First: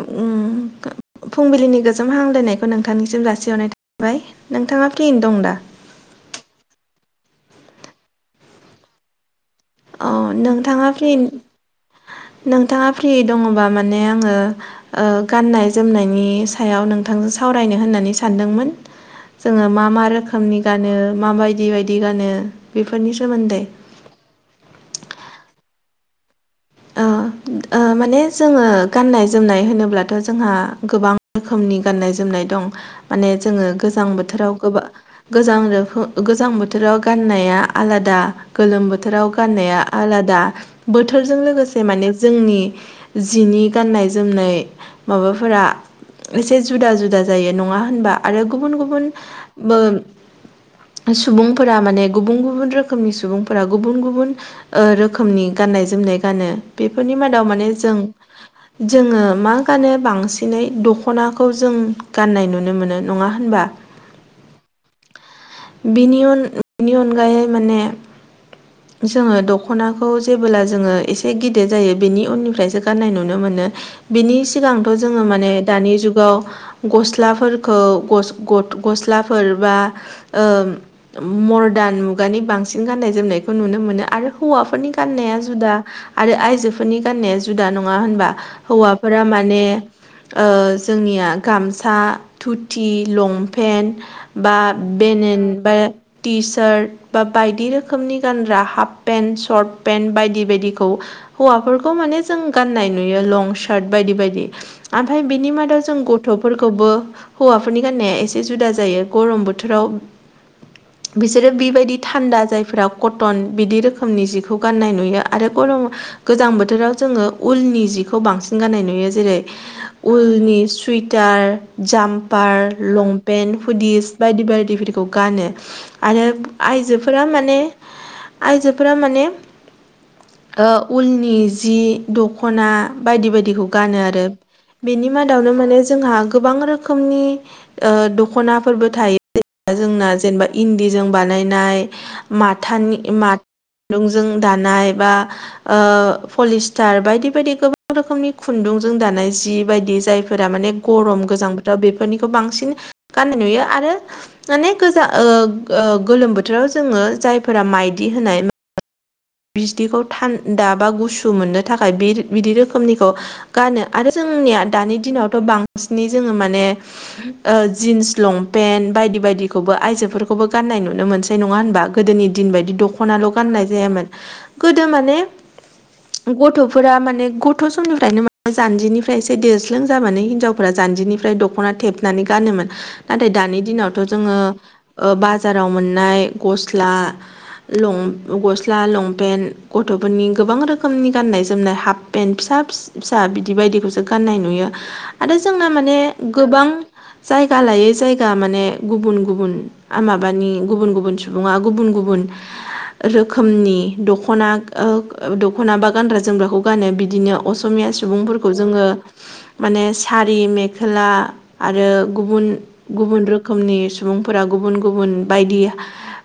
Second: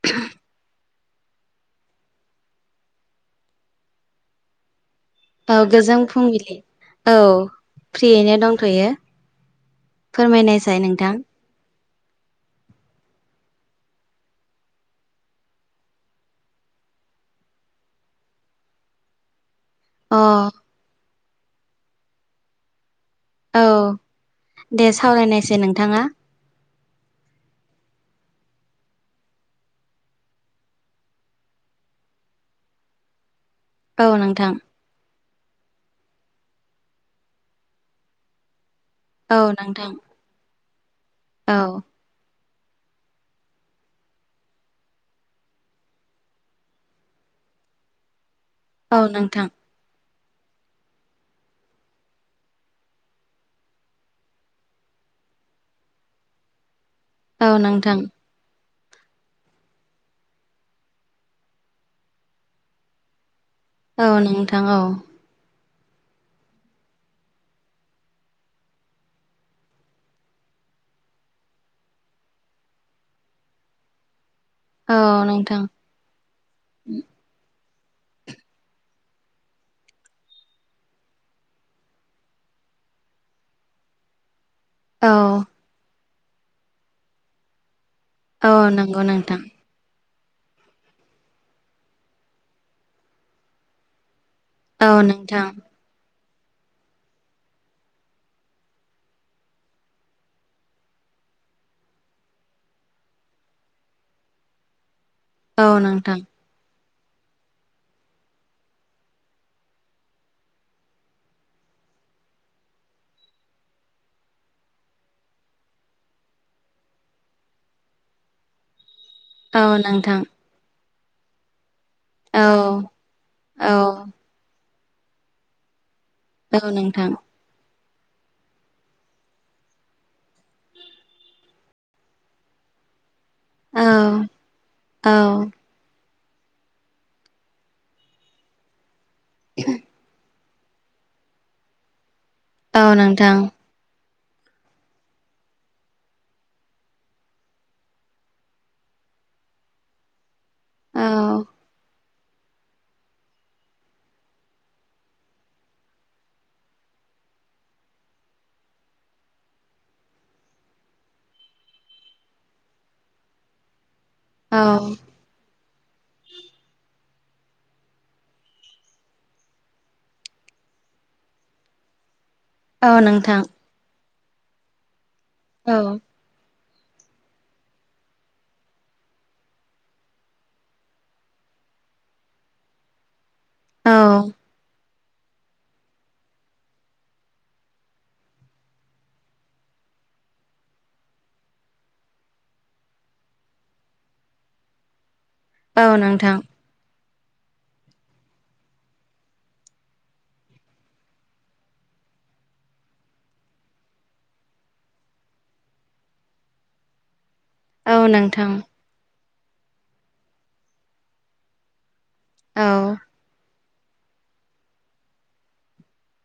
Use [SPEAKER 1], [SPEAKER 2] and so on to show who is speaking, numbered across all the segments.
[SPEAKER 1] उम फुंबिलिनि गोजोम हामलायनायखौ नोंथांनिसिम जासिहरनाय थाबाय। नोंथाङा फ्रियैनो दं दा
[SPEAKER 2] औ गोजोन फुंबिलि औ फ्रियैनो दंथ'यो।
[SPEAKER 1] अ
[SPEAKER 2] फोरमायनायसाय
[SPEAKER 1] नोंथाङा
[SPEAKER 2] नोंथां
[SPEAKER 1] फ्रि नोंथाङा फ्रि दङबा माने आंङो ओ गाननाय जोमनायनि सायाव नोंथांजों सावरायनो होननानै सानदोंमोन। जोंङो मा मा
[SPEAKER 2] अ
[SPEAKER 1] रोखोमनि गानो मा बायदि बायदि गानो बेफोरनि
[SPEAKER 2] औ
[SPEAKER 1] सोमोन्दै
[SPEAKER 2] दे सावरायनायसाय नोंथाङा।
[SPEAKER 1] ओ
[SPEAKER 2] [inaudible]
[SPEAKER 1] ओ माने जोंङो गाननाय जोमनाय होनोब्लाथ' जोंहा गोबां खोमनि गाननाय जोमनाय दं। माने जोंङो गोजां
[SPEAKER 2] औ नोंथां
[SPEAKER 1] बोथोराव गोबां गोजां [unintelligible] गोजां बोथोराव गाननाया आलादा। गोलोम बोथोराव
[SPEAKER 2] औ
[SPEAKER 1] गाननाया
[SPEAKER 2] नोंथां
[SPEAKER 1] आलादा बोथोरजों
[SPEAKER 2] औ
[SPEAKER 1] लोगो माने जोंनि जिनि गाननाय जोमनाय माबाफोरा एसे जुदा जुदा जायो नङा होनबा आरो गुबुन
[SPEAKER 2] औ
[SPEAKER 1] गुबुन
[SPEAKER 2] नोंथां
[SPEAKER 1] ब सुबुंफोरा माने गुबुन गुबुन रोखोमनि सुबुंफोरा गुबुन गुबुन ओ रोखोमनि गाननाय जोमनाय गानो बेफोरनि
[SPEAKER 2] औ
[SPEAKER 1] मादाव माने जों
[SPEAKER 2] [inaudible]
[SPEAKER 1] जोंङो मा गानो बांसिनै दख'नाखौ जों गाननाय नुनो मोनो। नङा होनबा?
[SPEAKER 2] औ नोंथां औ
[SPEAKER 1] बिनि उन बिनि अनगायै माने जोंङो दख'नाखौ जेबोला जोंङो एसे ए गिदिर जायो बेनि उननिफ्रायसो गाननाय नुनो मोनो। बिनि सिगांथ'
[SPEAKER 2] औ
[SPEAKER 1] जोंङो माने
[SPEAKER 2] नोंथां
[SPEAKER 1] दानि जुगाव गस्लाफोरखौ [unintelligible] गस्लाफोर बा ओ मरदान मुगानि बांसिन गाननाय जोमनायखौ नुनो मोनो आरो हौवाफोरनि
[SPEAKER 2] औ
[SPEAKER 1] गाननाया जुदा आरो आइजोफोरनि गान्नाया जुदा नङा होनबा?
[SPEAKER 2] औ नंगौ
[SPEAKER 1] हौवाफोरा
[SPEAKER 2] नोंथां
[SPEAKER 1] माने ओ जोंनिया गामसा धुथि लंपेन्ट बा
[SPEAKER 2] औ
[SPEAKER 1] बेनेन
[SPEAKER 2] नोंथां
[SPEAKER 1] बा टि सार्ट बा बायदि रोखोमनि गानग्रा हाफ पेन्ट सशर्ट पेन्ट बायदि बायदिखौ हौवाफोरखौ माने जों गान्नाय नुयो लं सार्ट बायदि बायदि ओमफ्राय बिनि
[SPEAKER 2] औ
[SPEAKER 1] मादाव जों
[SPEAKER 2] नोंथां
[SPEAKER 1] गथ' फोरखौबो हौवाफोरनि गाननाया एसे जुदा जायो गरम बोथोराव बिसोरो बेबायदि थान्दा जायफोरा कटन बिदि रोखोमनि जिखौ गान्नाय नुयो आरो गरम गोजां बोथोराव जोङो उलनि जिखौ बांसिन गाननाय नुयो जेरै
[SPEAKER 2] औ नोंथां
[SPEAKER 1] उलनि सुइटार
[SPEAKER 2] औ
[SPEAKER 1] जाम्पार लंपेन्ट
[SPEAKER 2] औ
[SPEAKER 1] हुदिस बायदि बायदिफोरखौ गानो आरो
[SPEAKER 2] औ नोंथां
[SPEAKER 1] आइजोफोरा माने आयजोफोरा माने उलनि जि दख दखना बायदि बायदिखौ
[SPEAKER 2] औ
[SPEAKER 1] गानो आरो बेनि
[SPEAKER 2] औ
[SPEAKER 1] मादावनो माने जोंहा गोबां रोखोम रोखोमनि दख'नाफोरबो थायो जोंना जेनेबा इन्दिजों बानायनाय
[SPEAKER 2] औ
[SPEAKER 1] माथानि
[SPEAKER 2] नोंथां
[SPEAKER 1] खुन्दुंजों दानाय बा पलिस्टार बायदि बायदि गोबां रोखोमनि खुन्दुंजों दानाय जि बायदि जाय फोर माने गरम
[SPEAKER 2] औ
[SPEAKER 1] गोजां बोथोराव बेफोरनिखौ बांसिन गाननाय नुयो आरो माने गोजा ओ गोलोम बोथोराव जोङो जायफोरा माइदि होनाय बिथिखौ थान्दा बा गुसु मोननो थाखाय बे बिदि रोखोमनिखौ गानो आरो जोंनिया
[SPEAKER 2] औ
[SPEAKER 1] दानि दिनावथ' बांसिनै जोङो माने। ओ जिन्स लंपेन्ट बायदि बायदिखौबो आइजोफोरखौबो गाननाय नुनो मोनसै नङा होनबा। गोदोनि दिन बायदि
[SPEAKER 2] औ
[SPEAKER 1] दख'नाल'
[SPEAKER 2] नोंथां
[SPEAKER 1] गाननाय जायामोन गोदो माने।
[SPEAKER 2] औ।
[SPEAKER 1] गथ'फोरा माने गथ' समनिफ्रायनो माने जान्जिनिफ्राय एसे देरस्लों जानानै हिनजावफोरा जान्जिनिफ्राय दख। दख'ना थेबनानै गानोमोन नाथाय दानि दिनावथ'
[SPEAKER 2] औ
[SPEAKER 1] जोङो। ओ बाजाराव मोननाय गस्ला लं गस्ला लं। बेन गथ'फोरनि गोबां रोखोमनि गाननाय जोमनाय हाबपेन फिसा फिस फिस। था बिदि बायदिखौसो गान्नाय नुयो आरो जोंना
[SPEAKER 2] औ
[SPEAKER 1] माने
[SPEAKER 2] नोंथां
[SPEAKER 1] गोबां। जायगा लायै जायगा माने गुबुन गुबुन। आ माबानि गुबुन गुबुन सुबुङा गुबुन गुबुन रोखोमनि। दख'ना ओ दख'ना बा गानग्रा जोमग्राखौ गानो बिदिनो अस। असमिया
[SPEAKER 2] औ नोंथां
[SPEAKER 1] सुबुंफोरखौ जोङो माने सारि मेखला। आरो गुबुन
[SPEAKER 2] औ
[SPEAKER 1] गुबुन रोखोमनि सुबुंफोरा गुबुन गुबुन बायदि।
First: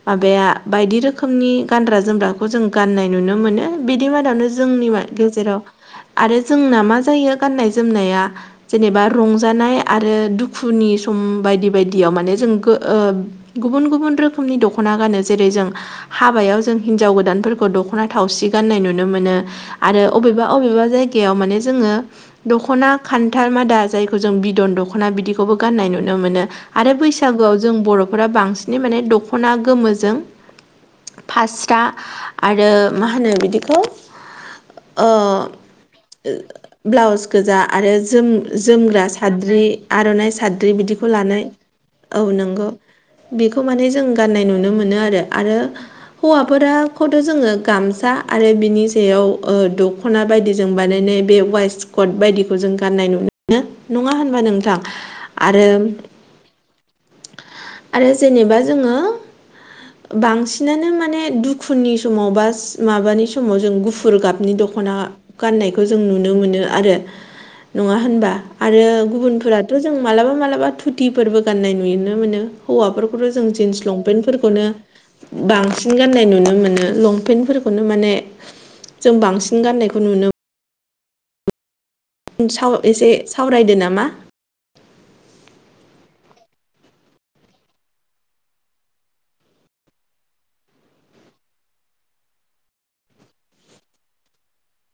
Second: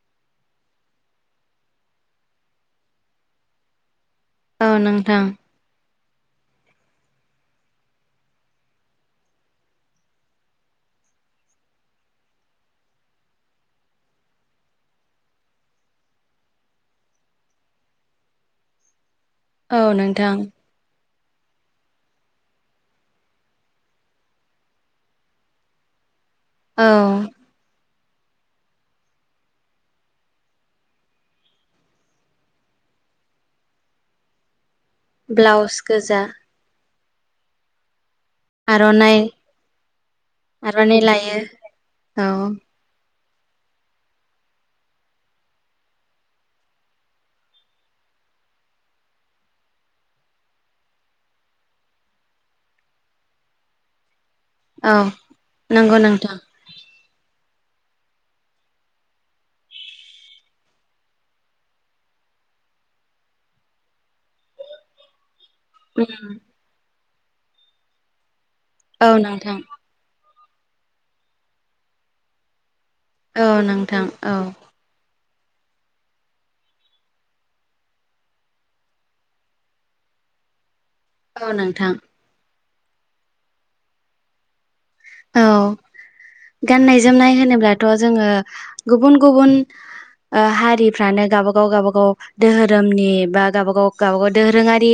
[SPEAKER 1] माबाया बायदि रोखोमनि गानग्रा जोमग्रा। बो जों गाननाय नुनो मोनो बिदि मादावनो
[SPEAKER 2] औ
[SPEAKER 1] जोंनि मा
[SPEAKER 2] नोंथां
[SPEAKER 1] गेजेराव। आरो जोंना मा जायो गाननाय जोमनाया। जेनेबा रंजानाय आरो दुखुनि सम बायदि बायदियाव माने जोंखो ओ। गुबुन गुबुन रोखोमनि दख'ना गानो जेरै जों हाबायाव जों हिन। हिनजाव गोदानफोरखौ दख'ना थावसि गान्नाय नुनो मोनो
[SPEAKER 2] औ
[SPEAKER 1] आरो
[SPEAKER 2] नोंथां
[SPEAKER 1] अबेबा अबेबा जायगा। एआव माने जोङो। दख'ना खान्थाल मादा जायखौ जों बिदन दख'ना बिदिखौबो गाननाय नुनो मोनो।
[SPEAKER 2] औ
[SPEAKER 1] आरो बैसागुआव जों बर'फोरा बांसिनै माने दख'ना गोमोजों फास। था आरो मा होनो बिदिखौ। ओ
[SPEAKER 2] ब्लाउस गोजा
[SPEAKER 1] ब्लाउस गोजा आरो जों। जोमग्रा
[SPEAKER 2] आर'नाइ
[SPEAKER 1] साद्रि आर'नाइ साद्रि
[SPEAKER 2] आर'नाइ
[SPEAKER 1] बिदिखौ
[SPEAKER 2] लायो
[SPEAKER 1] लानाय औ नंगौ। बेखौ माने जों गाननाय नुनो मोनो आरो आरो। फोरखौथ'जोङो गामसा आरो बिनि सायाव ओ दख'ना बायदि जों बानायनाय बे वाइस। कट बायदिखौ जों गाननाय नुनो नङा होनबा नों। थां
[SPEAKER 2] औ
[SPEAKER 1] आरो।
[SPEAKER 2] नंगौ नोंथां
[SPEAKER 1] आरो जेनेबा जोङो बांसिनानो माने। दुखुनि समाव बा माबानि समाव जों गुफुर गाबनि दख'ना। गाननायखौ जों नुनो मोनो आरो नङा होनबा आरो
[SPEAKER 2] औ नोंथां
[SPEAKER 1] गुबुनफोराथ' जों मालाबा मालाबा धुथिफोरबो गान्नाय नुनो मोनो हौवाफोर खौथ' जों
[SPEAKER 2] औ
[SPEAKER 1] जिन्स
[SPEAKER 2] नोंथां औ
[SPEAKER 1] लंपेनफोरखौनो बांसिन गनाय नुनो मोनो लंपेनफोरखौनो माने जों बांसिन गाननायखौ नुनो
[SPEAKER 2] औ नोंथां।
[SPEAKER 1] साव एसे सावरायदो नामा।
[SPEAKER 2] औ गाननाय जोमनाय होनोब्लाथ' जोङो गुबुन गुबुन ओ हारिफ्रानो गावबागाव गावबागाव दोहोरोमनि बा गाबागाव गावबागाव दोरोङारि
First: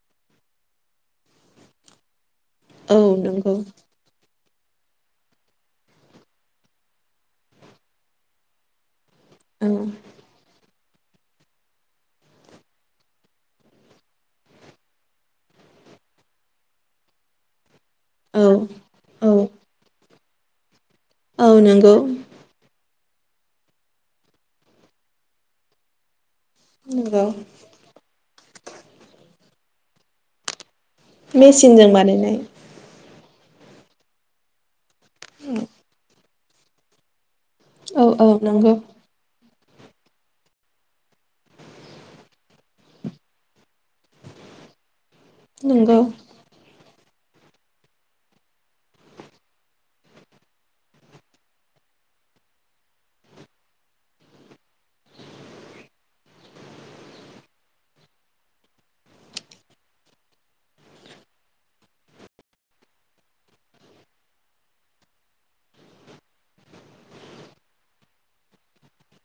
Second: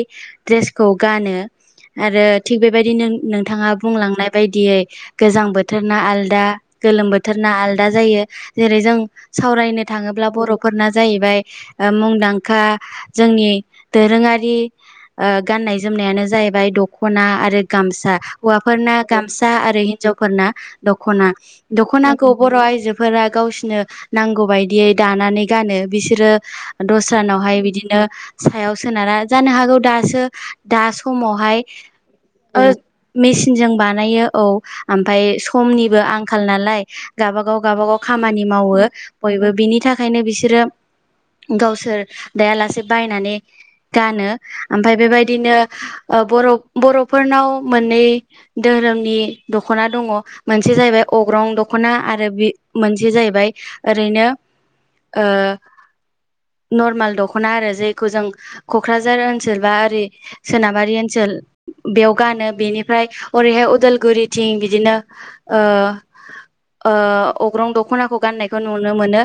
[SPEAKER 2] द्रेसखौ गानो। आरो थिग
[SPEAKER 1] औ
[SPEAKER 2] बेबायदिनो
[SPEAKER 1] नंगौ
[SPEAKER 2] नोंथाङा बुंलांनाय बायदियै गोजां बोथोरना आलदा गोलोम बोथोरना आलदा जायो जेरै जों
[SPEAKER 1] औ
[SPEAKER 2] सावरायनो थाङोब्ला बर'फोरना जाहैबाय ओ मुंदांखा जोंनि दोरोङारि ओ गाननाय जोमनायानो जाहैबाय दख'ना आरो गामसा।
[SPEAKER 1] औ
[SPEAKER 2] हौवाफोरना
[SPEAKER 1] औ
[SPEAKER 2] गामसा आरो हिनजावफोरना दख'ना।
[SPEAKER 1] औ नंगौ
[SPEAKER 2] दख'ना खौ बर' आइजोफोरा गावसिनो नांगौ बायदियै दानानै गानो बिसोरो
[SPEAKER 1] नंगौ
[SPEAKER 2] दस्रानावहाय बिदिनो सायाव सोनारा। जानो हागौ दासो दा समावहाय
[SPEAKER 1] मेचिनजों बानायनाय
[SPEAKER 2] ओ मेसिनजों बानायो औ ओमफाय समनिबो आंखाल नालाय गाबागाव गाबागाव
[SPEAKER 1] औ औ
[SPEAKER 2] खामानि
[SPEAKER 1] नंगौ
[SPEAKER 2] मावो बयबो। बिनि थाखायनो बिसोरो गावसोर दायालासे बायनानै गानो। ओमफाय बेबायदिनो
[SPEAKER 1] नंगौ
[SPEAKER 2] बर' बर'फोरनाव मोननै दोहोरोमनि दख'ना दङ मोनसे जाहैबाय अग्रं दख'ना आरो बे मोनसे जाहैबाय ओरैनो ओ नर्माल दख'ना आरो जायखौ जों क'क्राझार ओनसोल बा ओरै सोनाबारि ओनसोल बेयाव गानो। बेनिफ्राय ओरैहाय अदालगुरि थिं बिदिनो ओ अग्रं दख'नाखौ गान्नायखौ नुनो मोनो।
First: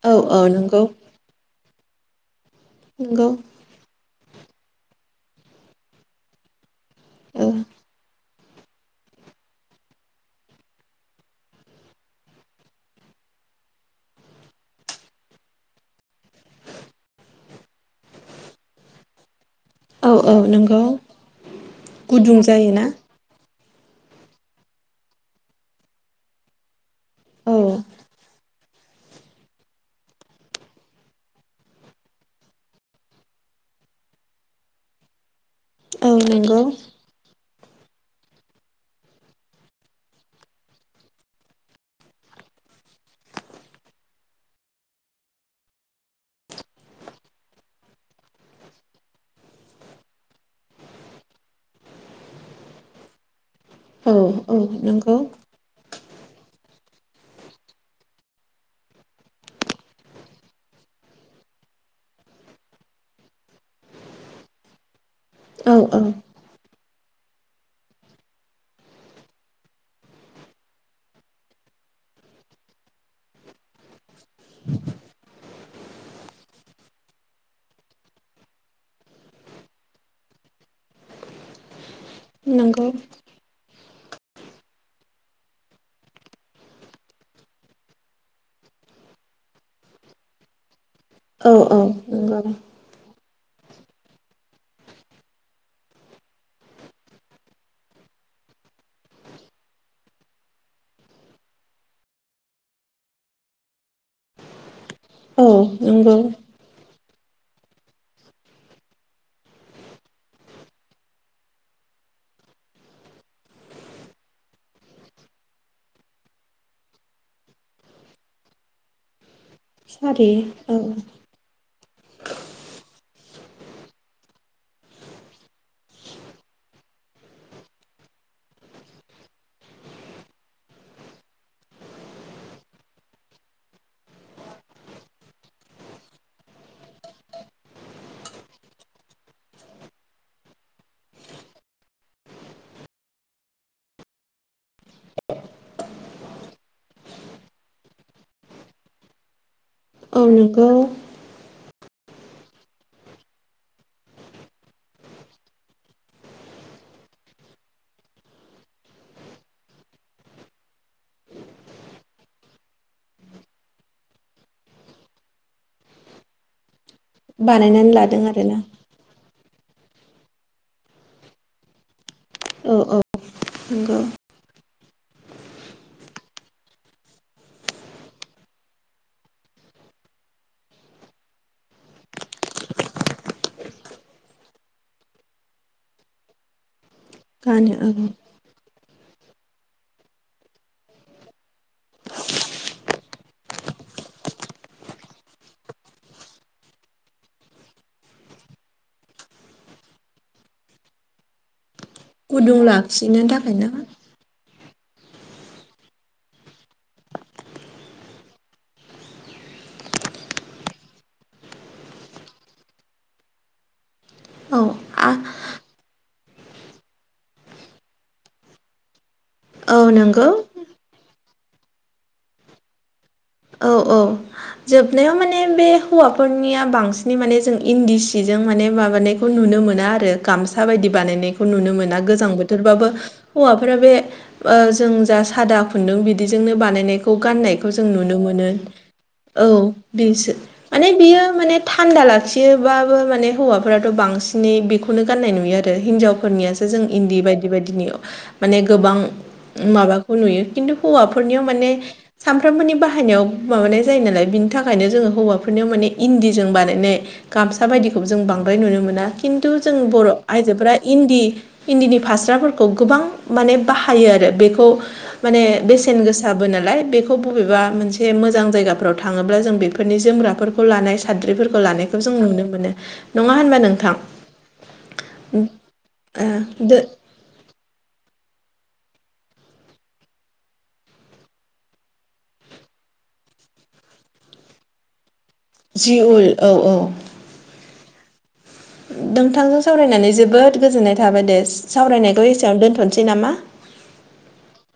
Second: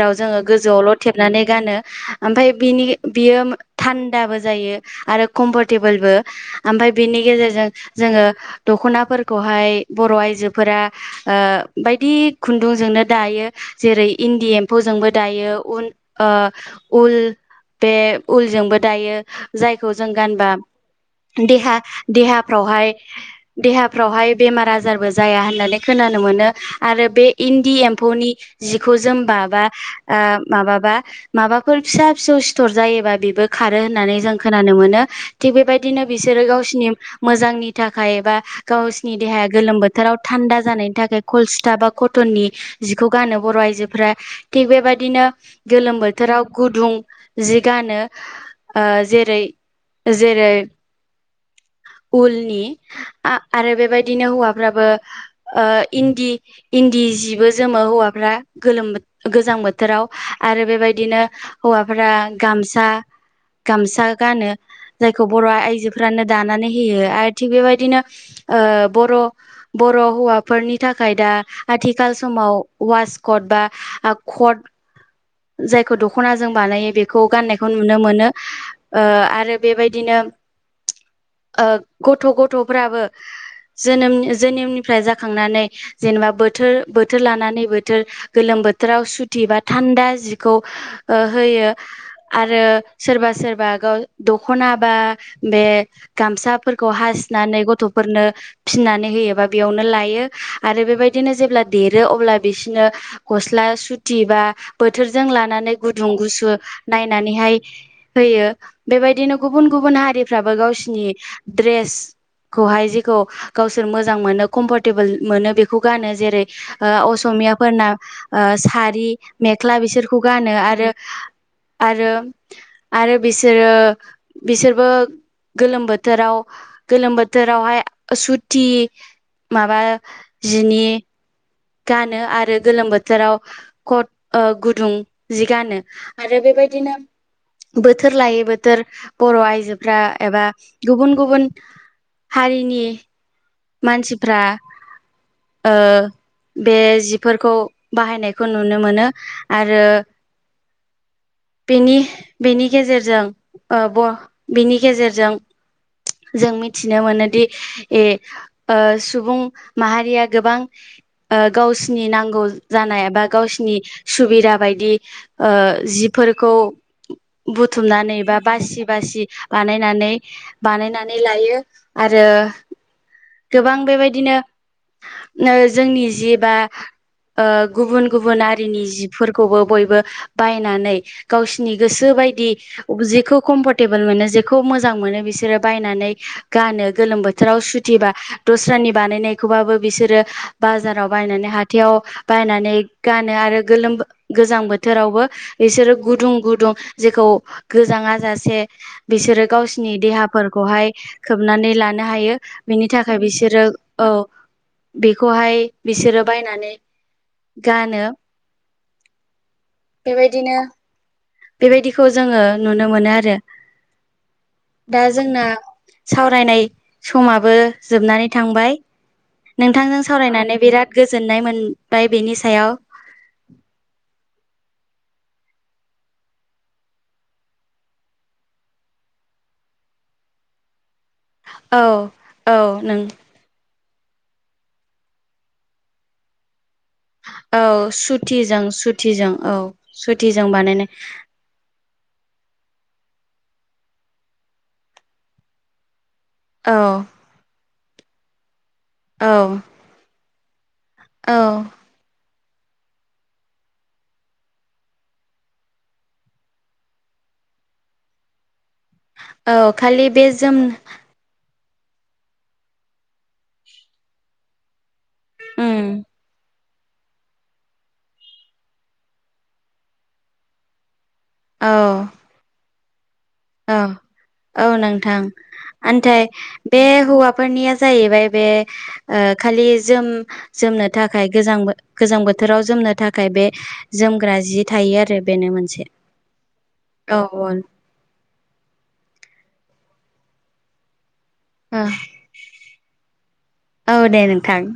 [SPEAKER 1] औ
[SPEAKER 2] जोङो
[SPEAKER 1] औ नंगौ
[SPEAKER 2] गोजौआवल' थेबनानै गानो ओमफ्राय बिनि
[SPEAKER 1] नंगौ
[SPEAKER 2] बियो थान्दाबो जायो आरो कमफरटेबोलबो ओमफफ्राय बिनि
[SPEAKER 1] औ
[SPEAKER 2] गेजेरजों जोङो दख'नाफोरखौहाय बर' आइजोफोरा बायदि खुन्दुंजोंनो दायो। जेरै इन्दि एम्फौजोंबो दायो उन ओ उल बे उलजोंबो दायो। जायखौ जों
[SPEAKER 1] औ औ
[SPEAKER 2] गानबा
[SPEAKER 1] नंगौ
[SPEAKER 2] देहा
[SPEAKER 1] गुदुं जायोना
[SPEAKER 2] देहाफ्रावहाय देहा फ्रावहाय बेमार आजारबो जाया होननानै खोनानो मोनो आरो बे
[SPEAKER 1] औ
[SPEAKER 2] इन्दि एम्फौनि जिखौ जोमबा बा ओ माबाबा माबाफोर फिसा फिसौ सिथर जायोबा बेबो खारो होननानै जों खोनानो मोनो। थिग बेबा दिनो
[SPEAKER 1] औ
[SPEAKER 2] बिसोरो
[SPEAKER 1] नंगौ
[SPEAKER 2] गावसिरनि मोजांनि थाखाय एबा गावसिरनि देहाया गोलोम बोथोराव थान्दा जानायनि थाखाय कलस्था बा कटननि जिखौ गानो बर' आइजोफोरा। थिग बेबायदिनो गोलोम बोथोराव गुदुं जि गानो। ओ जेरै जेरै उलनि आ-आरो
[SPEAKER 1] औ
[SPEAKER 2] बेबायदिनो
[SPEAKER 1] औ
[SPEAKER 2] हौवाफ्राबो
[SPEAKER 1] नंगौ
[SPEAKER 2] इन्दि इन्दि सिबो जोमो हौवाफ्रा गोलोम बो गोजां बोथोराव आरो बेबायदिनो हौवाफोरा गामसा गामसा गानो। जायखौ बर'
[SPEAKER 1] औ औ
[SPEAKER 2] आइजोफ्रानो दानानै होयो आरो थिग बेबायदिनो ओ बर' बर' हौवाफोरनि थाखाय दा आथिखाल समाव वासकट बा आ कट जायखौ दख'ना जों बानायो बेखौ गाननायखौ नुनो मोनो। ओ आरो बेबायदिनो ओ गथ' गथ'
[SPEAKER 1] नंगौ
[SPEAKER 2] जेनेम जोनोमनिफ्राय जाखांनानै जेनेबा बोथोर बोथोर लानानै बोथोर गोलोम बोथोराव सुथि बा थान्दा जिखौ ओ
[SPEAKER 1] औ
[SPEAKER 2] होयो
[SPEAKER 1] औ नंगौ
[SPEAKER 2] आरो सोरबा सोरबा गाव दखना बा बे गामसाफोरखौ हासिनानै गथ'फोरनो फिनानै होयोबा बेयावनो लायो आरो बेबायदिनो जेब्ला देरो अब्ला बिसोरनो गस्ला सुथि बा बोथोरजों
[SPEAKER 1] औ
[SPEAKER 2] लानानै गुदुं
[SPEAKER 1] नंगौ
[SPEAKER 2] गुसु नायनानैहाय होयो बेबायदिनो गुबुन गुबुन हारिफ्राबो गावसिनि द्रेस खौहाय जेखौ गावसोर मोजां मोनो कम्फर्टेबोल मोनो बेखौ गानो जेरै ओ असमियाफोरना सारि मेख्ला बिसोरखौ
[SPEAKER 1] सारि
[SPEAKER 2] गानो
[SPEAKER 1] औ
[SPEAKER 2] आरो आरो आरो बिसोरो बिसोरबो गोलोम बोथोराव गोलोम बोथोरावहाय सुथि माबा जिनि गानो आरो गोलोम बोथोराव कट गुदुं जि गानो। आरो बेबायदिनो बोथोर लायै बोथोर बर' आयजोफ्रा एबा गुबुन गुबुन हारिनि मानसिफ्रा ओ बे जिफोरखौ बाहायनायखौ नुनो मोनो। आरो
[SPEAKER 1] औ नंगौ
[SPEAKER 2] बेनि बेनि गेजेरजों ओ ब बेनि गेजेरजों जों मिथिनो मोनोदि ए ओ सुबुं माहारिया गोबां ओ गावसिनि नांगौ जानाय एबा गावसिनि सुबिदा बायदि ओ जिफोरखौ
[SPEAKER 1] बानायनानै
[SPEAKER 2] बुथुमनानै
[SPEAKER 1] लादों
[SPEAKER 2] बा
[SPEAKER 1] आरोना
[SPEAKER 2] बासि आ बासि बानायनानै बानायनानै लायो आरो
[SPEAKER 1] औ औ
[SPEAKER 2] गोबां
[SPEAKER 1] नंगौ
[SPEAKER 2] बेबायदिनो जोंनि जि बा ओ गुबुन गुबुन हारिनि जिफोरखौबो बयबो बायनानै गावसिनि गोसो बायदि जेखौ कमफरटेबोल मोनो जेखौ मोजां मोनो बिसोरो बायनानै गानो गोलोम बोथोराव
[SPEAKER 1] गानो
[SPEAKER 2] सु
[SPEAKER 1] औ
[SPEAKER 2] दस्रानि बानायनायखौबाबो बिसोरो बाजाराव बायनानै हाथायाव बायनानै गानो आरो गोलोम गोजां बोथोरावबो बिसोरो गुदुं गुदुं जेखौ गोजाङ जासे बिसोरो गावसिनि देहाफोरखौहाय खोबनानै लानो हायो
[SPEAKER 1] गुदुं
[SPEAKER 2] बेनि थाखाय
[SPEAKER 1] लाखिनो
[SPEAKER 2] बिसोरो
[SPEAKER 1] ना
[SPEAKER 2] औ बेखौहाय बिसोरो बायनानै गानो बेबायदिनो बेबायदिखौ जोङो नुनो मोनो आरो
[SPEAKER 1] औ
[SPEAKER 2] दा
[SPEAKER 1] आ
[SPEAKER 2] जोंना सावरायनाय समाबो जोबनानै थांबाय।
[SPEAKER 1] औ
[SPEAKER 2] नोंथांजों
[SPEAKER 1] नंगौ
[SPEAKER 2] सावरायनानै बिराद गोजोननाय मोनबाय बेनि सायाव।
[SPEAKER 1] औ औ। जोबनायाव माने बे हौवाफोरनिया बांसिनै माने जों इन्दि सिजों माने माबानाय खौ नुनो मोना आरो गामसा बायदि बानायनायखौ नुनो मोना गोजां
[SPEAKER 2] औ औ
[SPEAKER 1] बोथोरबाबो
[SPEAKER 2] नों
[SPEAKER 1] हौवाफोरा बे जों जा सादा खुन्दुं बिदिजोंनो बानायनायखौ खौ
[SPEAKER 2] औ
[SPEAKER 1] गाननायखौ जों नुनो मोनो
[SPEAKER 2] सुथिजों सुथिजों
[SPEAKER 1] औ बिसो
[SPEAKER 2] सुथिजों बानायनाय
[SPEAKER 1] माने बियो माने थान्दा लाखियोबाबो माने हौवाफोराथ' बांसिनै बेखौनो गाननाय नुयो आरो हिनजावफोरनियासो
[SPEAKER 2] औ
[SPEAKER 1] जों इन्दि बायदि बायदिनि माने गोबां
[SPEAKER 2] औ
[SPEAKER 1] माबाखौ नुयो खिन्थु
[SPEAKER 2] औ
[SPEAKER 1] हौवाफोरनियाव माने सानफ्रामबोनि बाहायनायाव माबानाय जायो नालाय बिनि थाखायनो जोङो हौवाफोरनियाव माने इन्दिजों बानायनाय। गामसा बायदिखौबो जों बांद्राय नुनो मोना खिन्थु
[SPEAKER 2] औ
[SPEAKER 1] जों
[SPEAKER 2] खालि
[SPEAKER 1] बर'
[SPEAKER 2] बे जोम
[SPEAKER 1] आइजोफोरा इन्दि इन्दिनि फास्राफोरखौ गोबां माने बाहायो आरो बेखौ माने
[SPEAKER 2] उम
[SPEAKER 1] बेसेन गोसा साबो नालाय बेखौ बबेबा मोनसे ज मोजां जायगाफोराव थाङोब्ला जों बेफोरनि जोमग्राफोरखौ लानाय साद्रिफोर
[SPEAKER 2] औ
[SPEAKER 1] लानायखौ जों नुनो मोनो। नङा होनबा
[SPEAKER 2] औ
[SPEAKER 1] नोंथां
[SPEAKER 2] औ नोंथां आथाय
[SPEAKER 1] ओ
[SPEAKER 2] बे हौवा फोरनिया जाहैबाय बे खालि जोम जोमनो थाखाय गोजां गोजां बोथोराव जोमनो थाखाय बे जोमग्रा जि थायो आरो बेनो मोनसे
[SPEAKER 1] जि उल औ
[SPEAKER 2] औ औ।
[SPEAKER 1] नोंथांजों सावरायनानै जोबोद गोजोननाय थाबाय दे
[SPEAKER 2] औ
[SPEAKER 1] सावरायनायखौ एसेयावनो दोनथ'नोसै नामा।
[SPEAKER 2] औ दे नोंथां